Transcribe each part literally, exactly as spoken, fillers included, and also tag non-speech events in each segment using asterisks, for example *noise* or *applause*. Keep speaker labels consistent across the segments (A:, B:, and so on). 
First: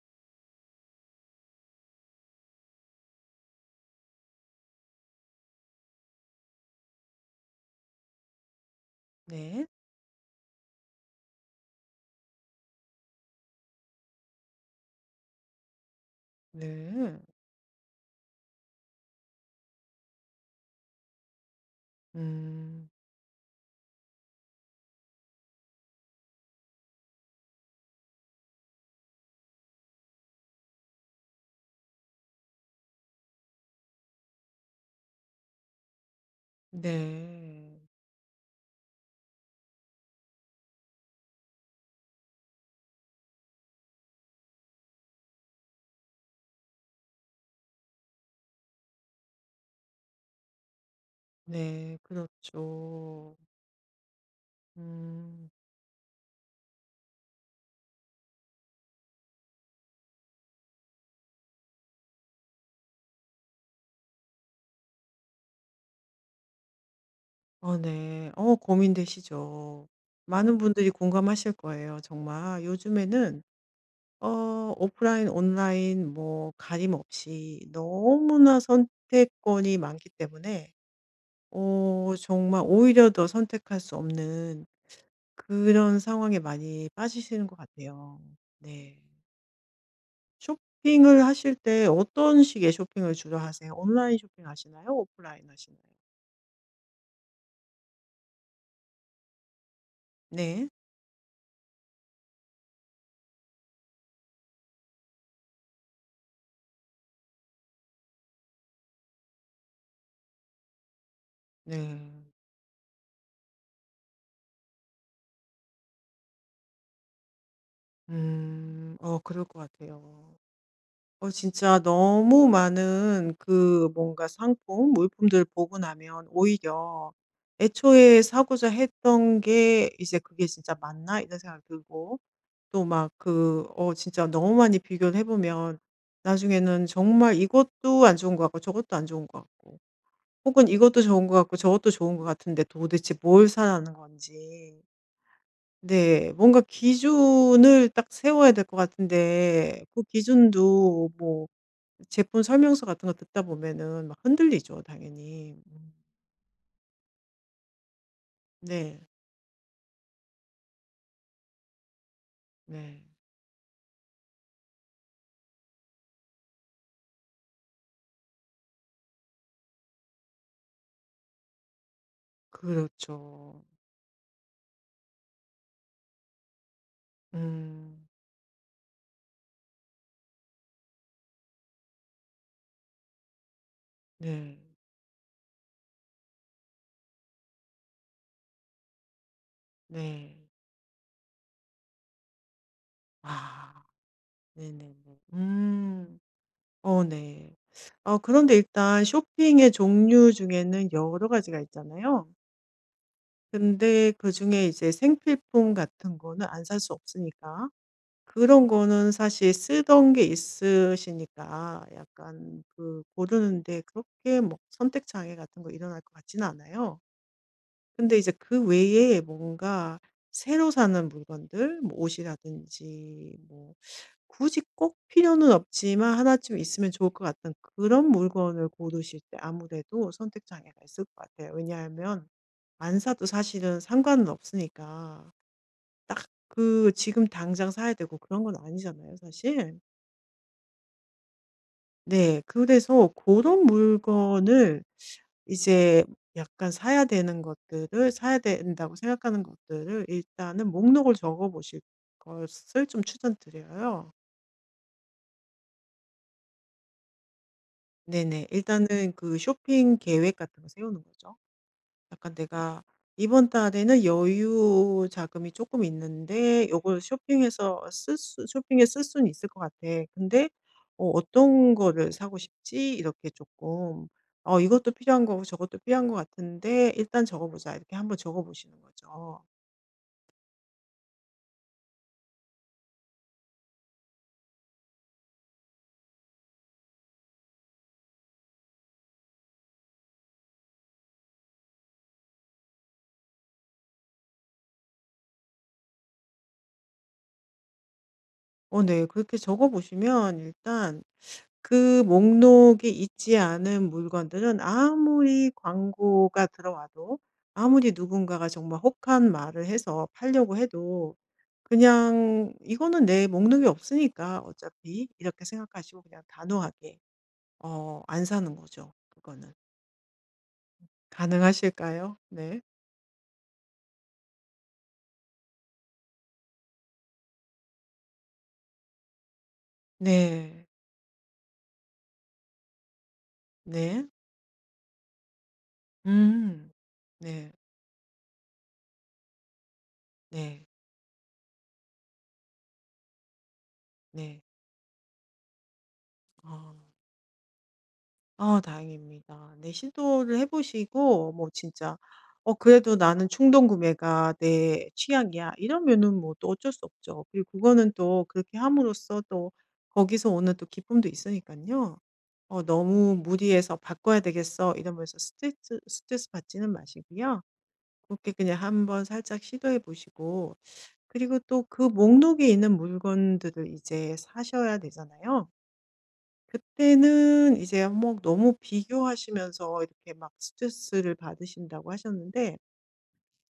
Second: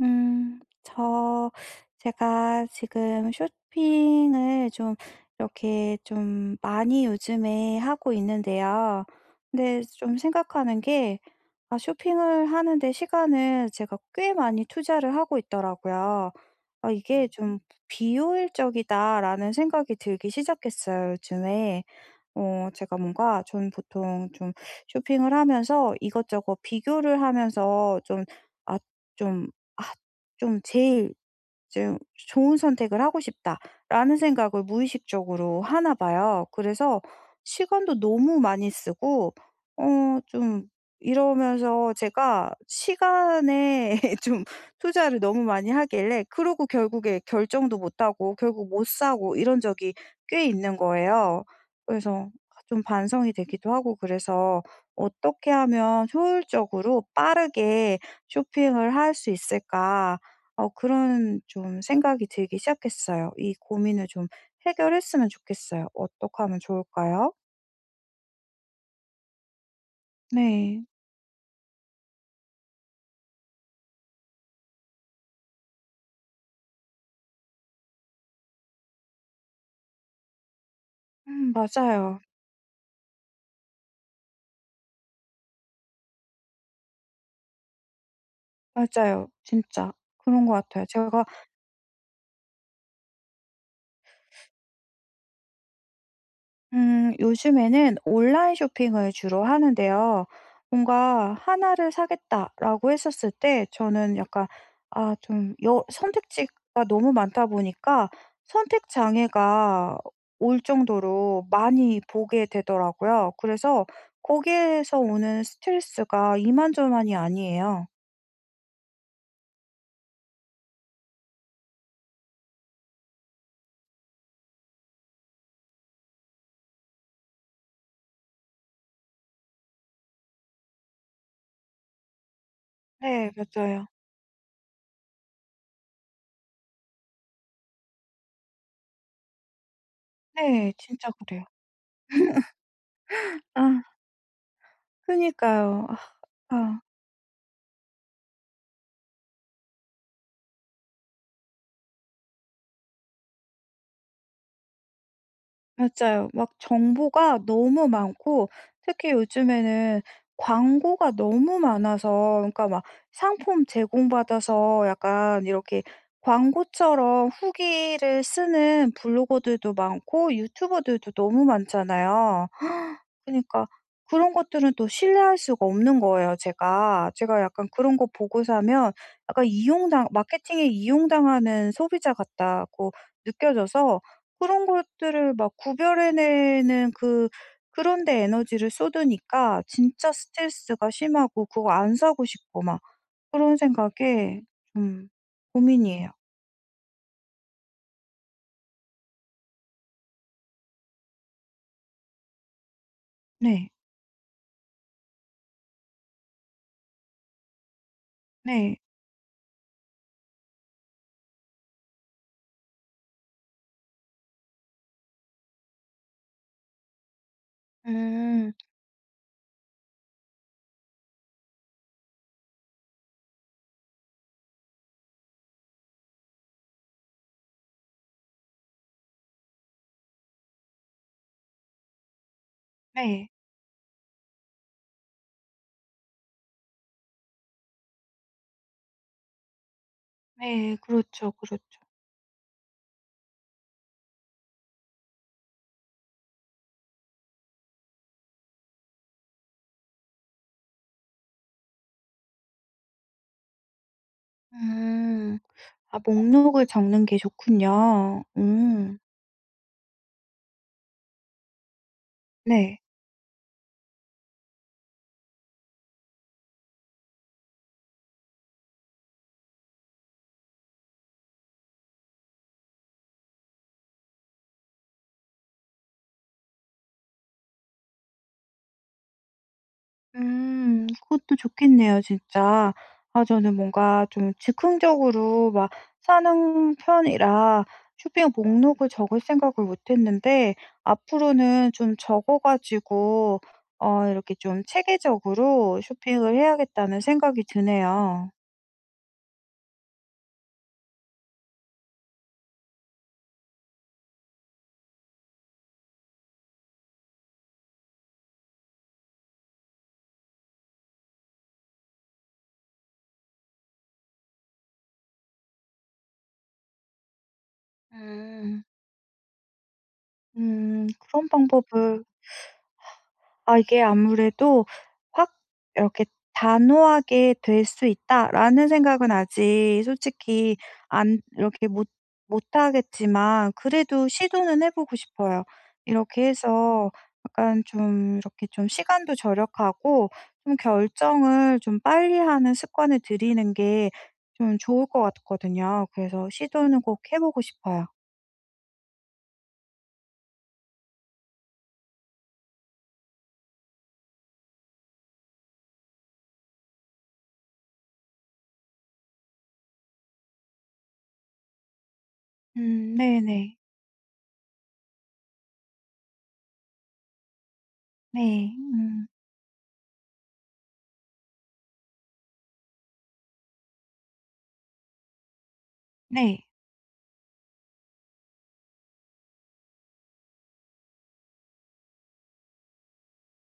A: 음 저 제가 지금 쇼핑을 좀 이렇게 좀 많이 요즘에 하고 있는데요.
B: 네.
A: 근데 좀 생각하는 게 아 쇼핑을 하는 데 시간을 제가 꽤 많이 투자를 하고 있더라고요. '아
B: 네.
A: 이게 좀 비효율적이다.'라는 생각이 들기 시작했어요 요즘에. 어
B: 음.
A: 제가 뭔가 전 보통 좀 쇼핑을 하면서 이것저것 비교를 하면서 좀 아 좀 아 좀 '제일 좀 좋은 선택을 하고 싶다.'라는 생각을 무의식적으로 하나 봐요. 그래서
B: 네.
A: 시간도 너무 많이 쓰고 어 좀 이러면서 제가 시간에 *laughs* 좀 투자를 너무 많이 하길래 그러고 결국에 결정도 못 하고 결국 못 사고 이런 적이 꽤 있는 거에요.
B: 네.
A: 그래서 좀 반성이
B: 그렇죠.
A: 되기도 하고 그래서
B: 음.
A: '어떻게 하면 효율적으로 빠르게 쇼핑을 할 수 있을까?' 어 그런 좀 생각이 들기 시작했어요. 이 고민을 좀 해결했으면 좋겠어요. 어떡하면 좋을까요?
B: 어 네. 어 고민되시죠. 많은
A: 네.
B: 분들이 공감하실 거예요 정말. 요즘에는어 오프라인, 온라인 뭐 가림없이 너무나 선택권이 많기 때문에
A: 음,
B: 어
A: 맞아요.
B: 정말 오히려 더 선택할 수 없는 그런 상황에 많이 빠지시는 것 같아요. 네.
A: 맞아요. 진짜. 그런 것 같아요. 제가
B: 쇼핑을 하실 때 어떤 식의 쇼핑을 주로 하세요? 온라인 쇼핑 하시나요? 오프라인 하시나요?
A: 음 요즘에는 온라인 쇼핑을 주로 하는데요.
B: 네.
A: 뭔가 '하나를 사겠다.'라고 했었을 때 저는 약간 아 좀 여 선택지가 너무 많다 보니까 선택 장애가 올 정도로 많이
B: 네.
A: 보게 되더라고요. 그래서 거기에서 오는 스트레스가 이만저만이 아니에요.
B: 음 어 그럴 것 같아요. 어 진짜 너무 많은 그 뭔가 상품 물품들을 보고 나면 오히려 애초에 사고자 했던 게 이제 '그게 진짜 맞나?' 이런 생각이 들고 또 막
A: 네.
B: 그
A: 맞아요.
B: 어 진짜 너무 많이 비교를 해 보면 나중에는 정말 이것도 안 좋은 것 같고 저것도 안 좋은 것 같고 혹은
A: 네.
B: 이것도
A: 진짜
B: 좋은 것
A: 그래요.
B: 같고 저것도 좋은 것 같은데 도대체
A: *laughs*
B: 뭘
A: 아.
B: 사라는 건지
A: 그니까요.
B: 네
A: 아.
B: 뭔가
A: 아.
B: 기준을 딱 세워야 될 것 같은데 그 기준도 뭐 제품 설명서 같은 거 듣다 보면은 막 흔들리죠 당연히. 음.
A: 맞아요. 막 정보가 너무 많고
B: 네.
A: 특히 요즘에는 광고가 너무 많아서 그니까 막
B: 네.
A: 상품 제공받아서 약간 이렇게 광고처럼 후기를 쓰는 블로거들도 많고 유튜버들도 너무 많잖아요. *gasps*
B: 그렇죠.
A: 그니까 그런 것들은 또 신뢰할 수가 없는 거예요 제가. 제가 약간 그런 거
B: 음.
A: 보고 사면 약간 이용당 마케팅에 이용당하는 소비자 같다고 느껴져서
B: 네.
A: 그런 것들을 막 구별해내는 그 그런 데 에너지를 쏟으니까 진짜
B: 네.
A: 스트레스가 심하고 그거 안 사고 싶고 막 그런
B: 아
A: 생각에
B: 네네.
A: 좀 고민이에요.
B: 음 어 네. 아 그런데 일단 쇼핑의 종류 중에는 여러 가지가 있잖아요.
A: 네.
B: 근데 그중에 이제 생필품 같은 거는 안 살 수 없으니까 그런
A: 네.
B: 거는 사실 쓰던 게 있으시니까 약간 그 고르는 데 그렇게 뭐 선택 장애 같은 거 일어날 것 같진 않아요. 근데 이제
A: 음.
B: 그 외에 뭔가 새로 사는 물건들 뭐 옷이라든지 뭐 굳이 꼭 필요는 없지만 하나쯤 있으면 좋을 것 같은 그런 물건을 고르실 때 아무래도 선택 장애가 있을 것 같아요. 왜냐하면 안 사도
A: 네.
B: 사실은 상관은 없으니까. 딱 그 지금 당장 사야 되고 그런 건 아니잖아요 사실.
A: 네. 그렇죠, 그렇죠.
B: 네. 그래서 고런 물건을 이제 약간 사야 되는 것들을 사야 된다고 생각하는 것들을 일단은 목록을 적어 보실 것을 좀 추천드려요.
A: 음 아 목록을 적는 게
B: 네
A: 좋군요.
B: 네.
A: 음.
B: 일단은 그 쇼핑 계획 같은 거 세우는 거죠. 약간
A: 네.
B: '내가 이번 달에는 여유 자금이 쪼끔 있는데 요걸 쇼핑해서 쓸 수 쇼핑에 쓸 순 있을 것 같아. 근데 어 어떤 거를 사고 싶지?' 이렇게 쪼끔 '어 이것도 필요한 거고 저것도 필요한 거 같은데 일단 적어 보자.' 이렇게 한 번 적어 보시는 거죠.
A: 음 그것도 좋겠네요 진짜. 아 저는 뭔가 좀 즉흥적으로 막 사는 편이라 쇼핑 목록을 적을 생각을 못 했는데 앞으로는 좀 적어 가지고 어 이렇게 좀 체계적으로 쇼핑을 해야겠다는 생각이 드네요.
B: 어 네. 그렇게 적어 보시면 일단 그 목록이 있지 않은 물건들은 아무리 광고가 들어와도 아무리 누군가가 정말 혹한 말을 해서 팔려고 해도 그냥 '이거는 내 목록에 없으니까, 어차피.' 이렇게 생각하시고 그냥 단호하게 어 안 사는
A: 음.
B: 거죠, 그거는.
A: 음 그런 방법을
B: 가능하실까요? 네.
A: *sighs* 아 이게 아무래도 확 이렇게 '단호하게 될 수 있다.'라는 생각은 아직 솔직히
B: 네.
A: 안 이렇게 못 못하겠지만
B: 네.
A: 그래도 시도는 해 보고 싶어요. 이렇게
B: 음.
A: 해서
B: 네.
A: 약간 좀 이렇게 좀 시간도 절약하고 좀
B: 네.
A: 결정을 좀 빨리하는 습관을 들이는 게
B: 네.
A: 좀 좋을 것 같거든요. 그래서
B: 아.
A: 시도는 꼭 해 보고 싶어요.
B: 아 다행입니다. 네 시도를 해 보시고 뭐 진짜 '어 그래도 나는 충동구매가 내 취향이야.' 이러면은 뭐 또 어쩔 수 없죠. 그리고 그거는 또 그렇게 함으로써 또 거기서 오는 또 기쁨도 있으니깐요. 어
A: 음
B: 너무
A: 네네.
B: 무리해서 '바꿔야 되겠어.' 이러면서 스테쯔 스트레스 받지는 마시고요 그렇게
A: 네.
B: 그냥 한번
A: 음.
B: 살짝 시도해 보시고 그리고 또 그 목록에 있는 물건들을 이제 사셔야 되잖아요.
A: 네.
B: 그때는 이제 한 뭐 너무 비교하시면서 이렇게 막 스트레스를 받으신다고 하셨는데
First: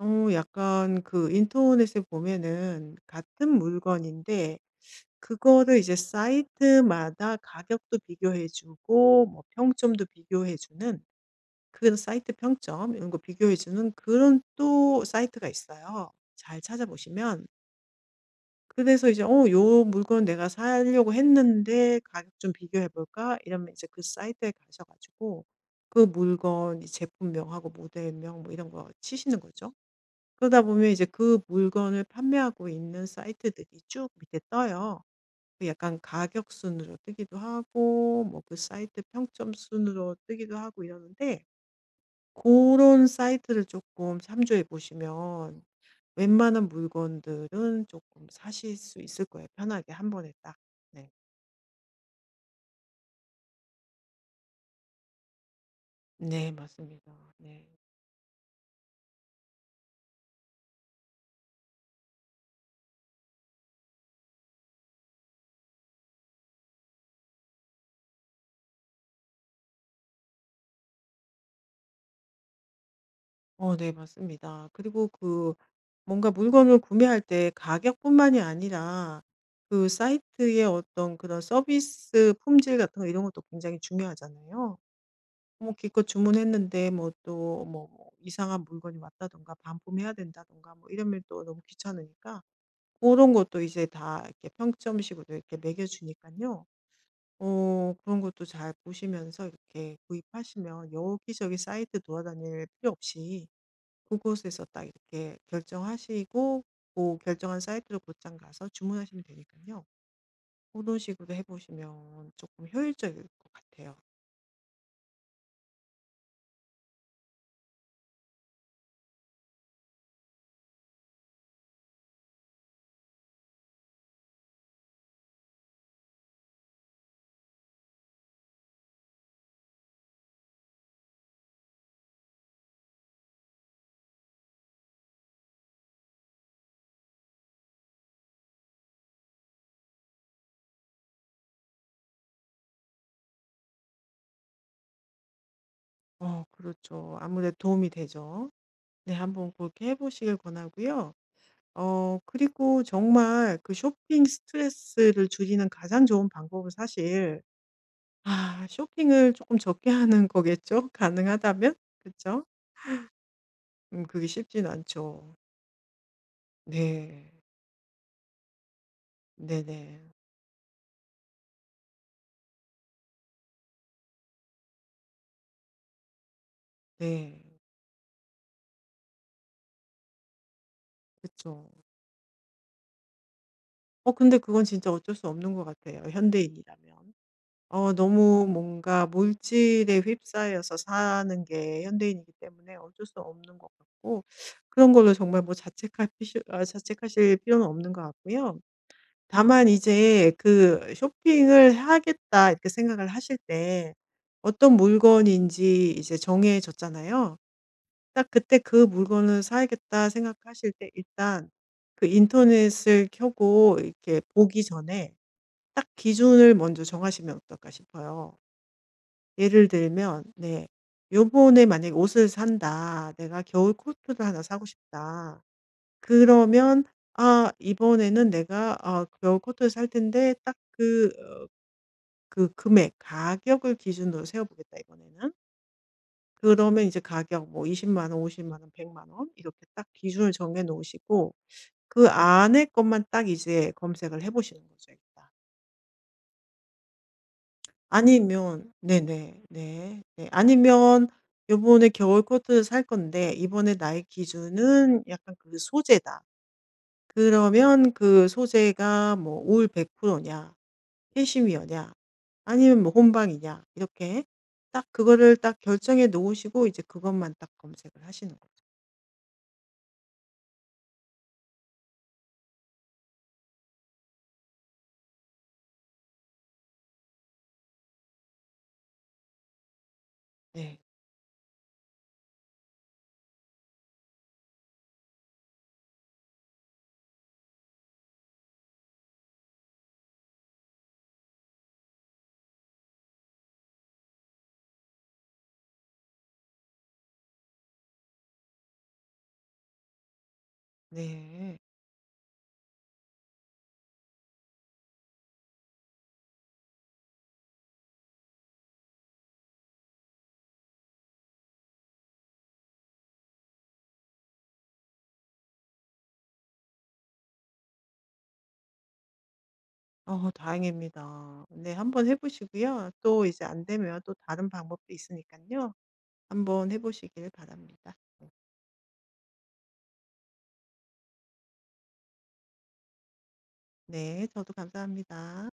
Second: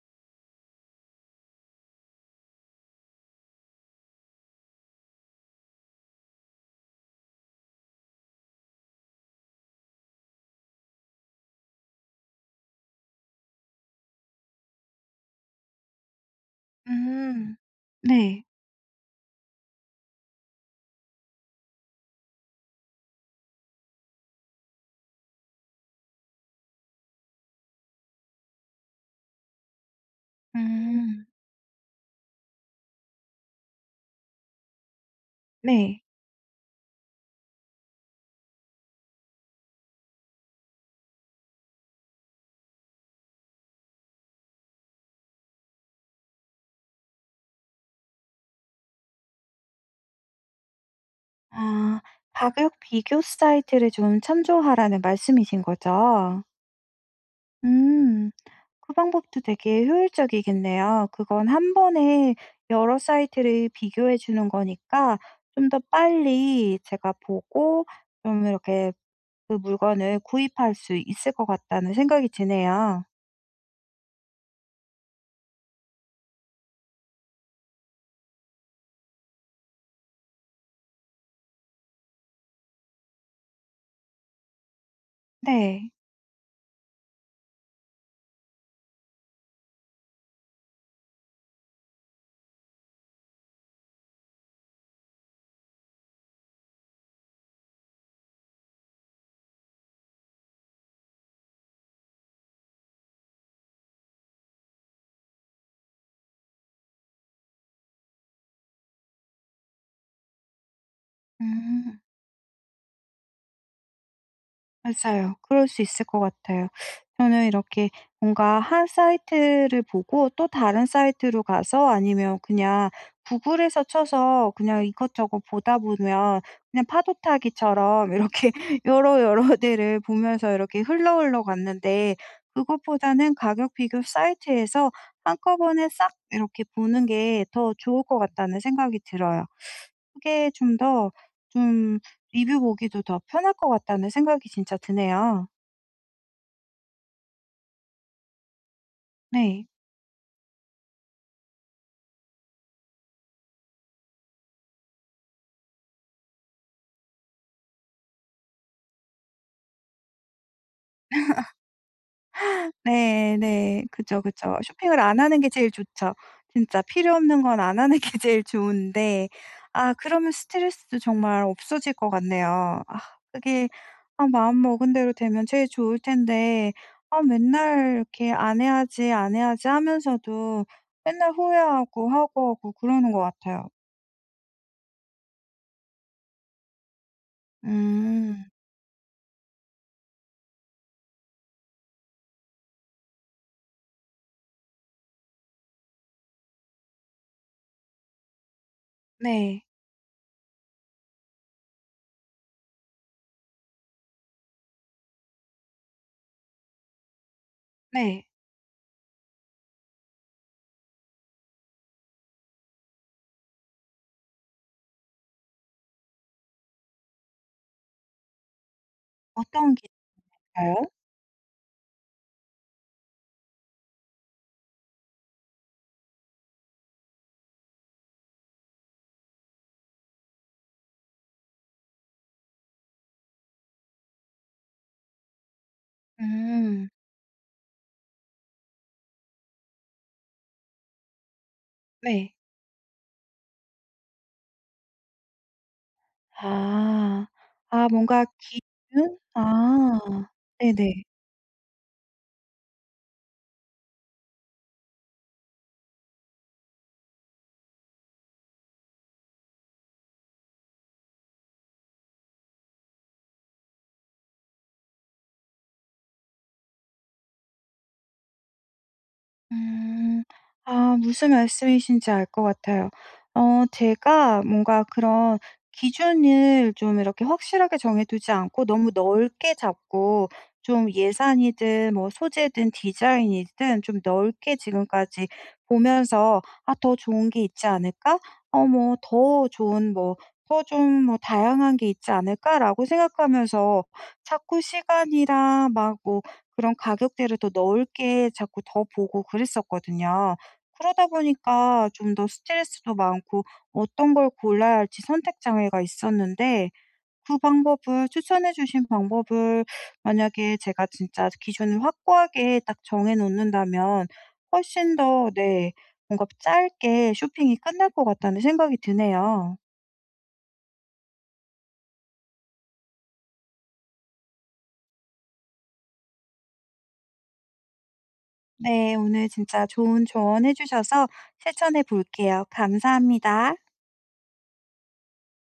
B: 어 약간 그 인터넷에 보면은 같은 물건인데 그거를 이제 사이트마다 가격도 비교해 주고 뭐 평점도 비교해 주는 그런 사이트 평점 이런 거 비교해 주는 그런 또 사이트가 있어요. 잘 찾아보시면
A: 음 네.
B: 그래서 이제 '어 요 물건 내가 사려고 했는데 가격 좀 비교해 볼까?' 이러면 이제 그 사이트에 가셔 가지고 그 물건 이제 제품명하고 모델명 뭐 이런 거 치시는 거죠. 그러다 보면 이제
A: 음.
B: 그 물건을 판매하고 있는 사이트들이 쭉 밑에 떠요. 그 약간
A: 네.
B: 가격 순으로 뜨기도 하고 뭐 그 사이트 평점 순으로 뜨기도 하고 이러는데 고런 사이트를 쪼끔 참조해 보시면 웬만한 물건들은 쪼끔 사실 수 있을 거예요 편하게 한 번에 딱. 네.
A: 아 가격 비교 사이트를 좀 참조하라는 말씀이신 거죠?
B: 네. 맞습니다. 네.
A: 음. 그 방법도 되게 효율적이겠네요. 그건 한 번에 여러 사이트를 비교해 주는 거니까 좀 더 빨리 제가 보고 좀 이렇게 그 물건을 구입할 수 있을 것 같다는 생각이 드네요.
B: 어 네. 맞습니다. 그리고 그 뭔가 물건을 구매할 때 가격뿐만이 아니라 그 사이트의 어떤 그런 서비스 품질 같은 거 이런 것도 굉장히 중요하잖아요. 뭐
A: 네.
B: 기껏 주문했는데 뭐 또 뭐 뭐 이상한 물건이 왔다든가 반품해야 된다든가 뭐 이러면 또 너무 귀찮으니까 고런 것도 이제 다 이렇게 평점 식으로 이렇게 매겨 주니깐요 어 그런 것도 잘 보시면서 이렇게 구입하시면 여기저기 사이트 돌아다닐 필요 없이 그곳에서 딱 이렇게 결정하시고 뭐 결정한 사이트로 곧장 가서 주문하시면 되니깐요. 고런 식으로 해
A: 음.
B: 보시면 쪼끔 효율적일 것 같아요.
A: 맞아요. 그럴 수 있을 것 같아요. 저는 이렇게 뭔가 한 사이트를 보고 또 다른 사이트로 가서 아니면 그냥 구글에서 쳐서 그냥 이것저것 보다 보면 그냥 파도타기처럼 이렇게 여러, 여러 데를 보면서 이렇게 흘러, 흘러 갔는데 그것보다는 가격 비교 사이트에서 한꺼번에 싹 이렇게 보는 게 더 좋을 것 같다는 생각이 들어요. 그게 좀 더 좀 리뷰 보기도 더 편할 것 같다는 생각이 진짜 드네요.
B: 어 그렇죠. 아무래도 도움이 되죠. 네 한번
A: 네.
B: 그렇게 해 보시길 권하고요. 어 그리고 정말 그 쇼핑 스트레스를 줄이는 가장 좋은 방법은 사실 아 쇼핑을 쪼끔 적게 하는 거겠죠? 가능하다면? 그쵸?
A: *laughs* 네. 네.
B: 음
A: 그죠,
B: 그게
A: 그죠.
B: 쉽진
A: 쇼핑을 안
B: 않죠.
A: 하는 게 제일 좋죠. 진짜 필요
B: 네.
A: 없는 건 안 하는 게 제일 좋은데 아
B: 네네.
A: 그러면 스트레스도 정말 없어질 것 같네요. 아 그게 아 마음먹은 대로 되면 제일 좋을 텐데 아
B: 네.
A: 맨날 이렇게 '안 해야지, 안 해야지.' 하면서도 맨날
B: 그쵸.
A: 후회하고 하고, 하고 그러는 것 같아요.
B: 어 근데 그건 진짜 어쩔 수 없는 것 같아요 현대인이라면. 어
A: 음.
B: 너무 뭔가 물질에 휩싸여서 사는 게 현대인이기 때문에 어쩔 수 없는 것 같고 그런 걸로 정말 뭐 자책할 피시 아 자책하실 필요는 없는 것 같고요.
A: 네.
B: 다만 이제 그 '쇼핑을 하겠다.' 이렇게 생각을 하실 때 어떤 물건인지 이제 정해졌잖아요.
A: 네.
B: 딱 그때 '그 물건을 사야겠다.' 생각하실 때 일단 그 인터넷을 켜고 이렇게 보기 전에 '딱 기준을 먼저 정하시면 어떨까.' 싶어요. 예를
A: 어떤
B: 들면 네.
A: 기준일까요?
B: '요번에 만약에 옷을 산다. 내가 겨울 코트를 하나 사고 싶다.' 그러면 '아 이번에는 내가 아 겨울 코트를 살 텐데 딱 그 어 그 금액 가격을 기준으로 세워 보겠다 이번에는.' 그러면
A: 음.
B: 이제 가격 뭐 이십만 원 오십만 원 백만 원 이렇게 딱 기준을 정해 놓으시고 그
A: 네.
B: 안에 것만 딱 이제 검색을 해 보시는 거죠 일단.
A: 아. 아 뭔가
B: 아니면
A: 깊은?
B: 네네네.
A: 아.
B: 네.
A: 네네.
B: 아니면 요번에 겨울 코트를 살 건데 이번에 나의 기준은 약간 그 소재다. 그러면 그 소재가 뭐 올 백프로 냐, 캐시미어냐, 아니면 뭐 혼방이냐 이렇게 딱 그거를 딱 결정해 놓으시고 이제 그것만 딱 검색을 하시는 거죠.
A: 음. 아 무슨 말씀이신지 알 거 같아요. 어 제가 뭔가 그런 기준을 좀 이렇게 확실하게 정해두지 않고 너무 넓게 잡고
B: 네.
A: 좀 예산이든 뭐 소재든 디자인이든 좀 넓게 지금까지 보면서 '아 더 좋은 게 있지 않을까? 어 뭐 더 좋은 뭐 더 좀 뭐 다양한 게 있지 않을까?' 라고 생각하면서 자꾸 시간이랑 막 뭐 그런 가격대를 더 넓게 자꾸 더 보고 그랬거든요. 그러다
B: 네.
A: 보니까 좀 더 스트레스도 많고 어떤 걸 골라야 할지 선택 장애가 있었는데 그 방법을 추천해 주신 방법을 만약에 제가 진짜 아주 기준을 확고하게 딱 정해 놓는다면 훨씬 더 네. 뭔가 짧게 쇼핑이 끝날 것 같다는 생각이 드네요.
B: 어 다행입니다. 네. 한번 해 보시고요. 또 이제 안 되면 또 다른 방법도 있으니까요. 한번 해 보시길 바랍니다. 네.
A: 네 오늘 진짜 좋은 조언 해 주셔서 실천해볼게요. 감사합니다.
B: 네 저도 감사합니다.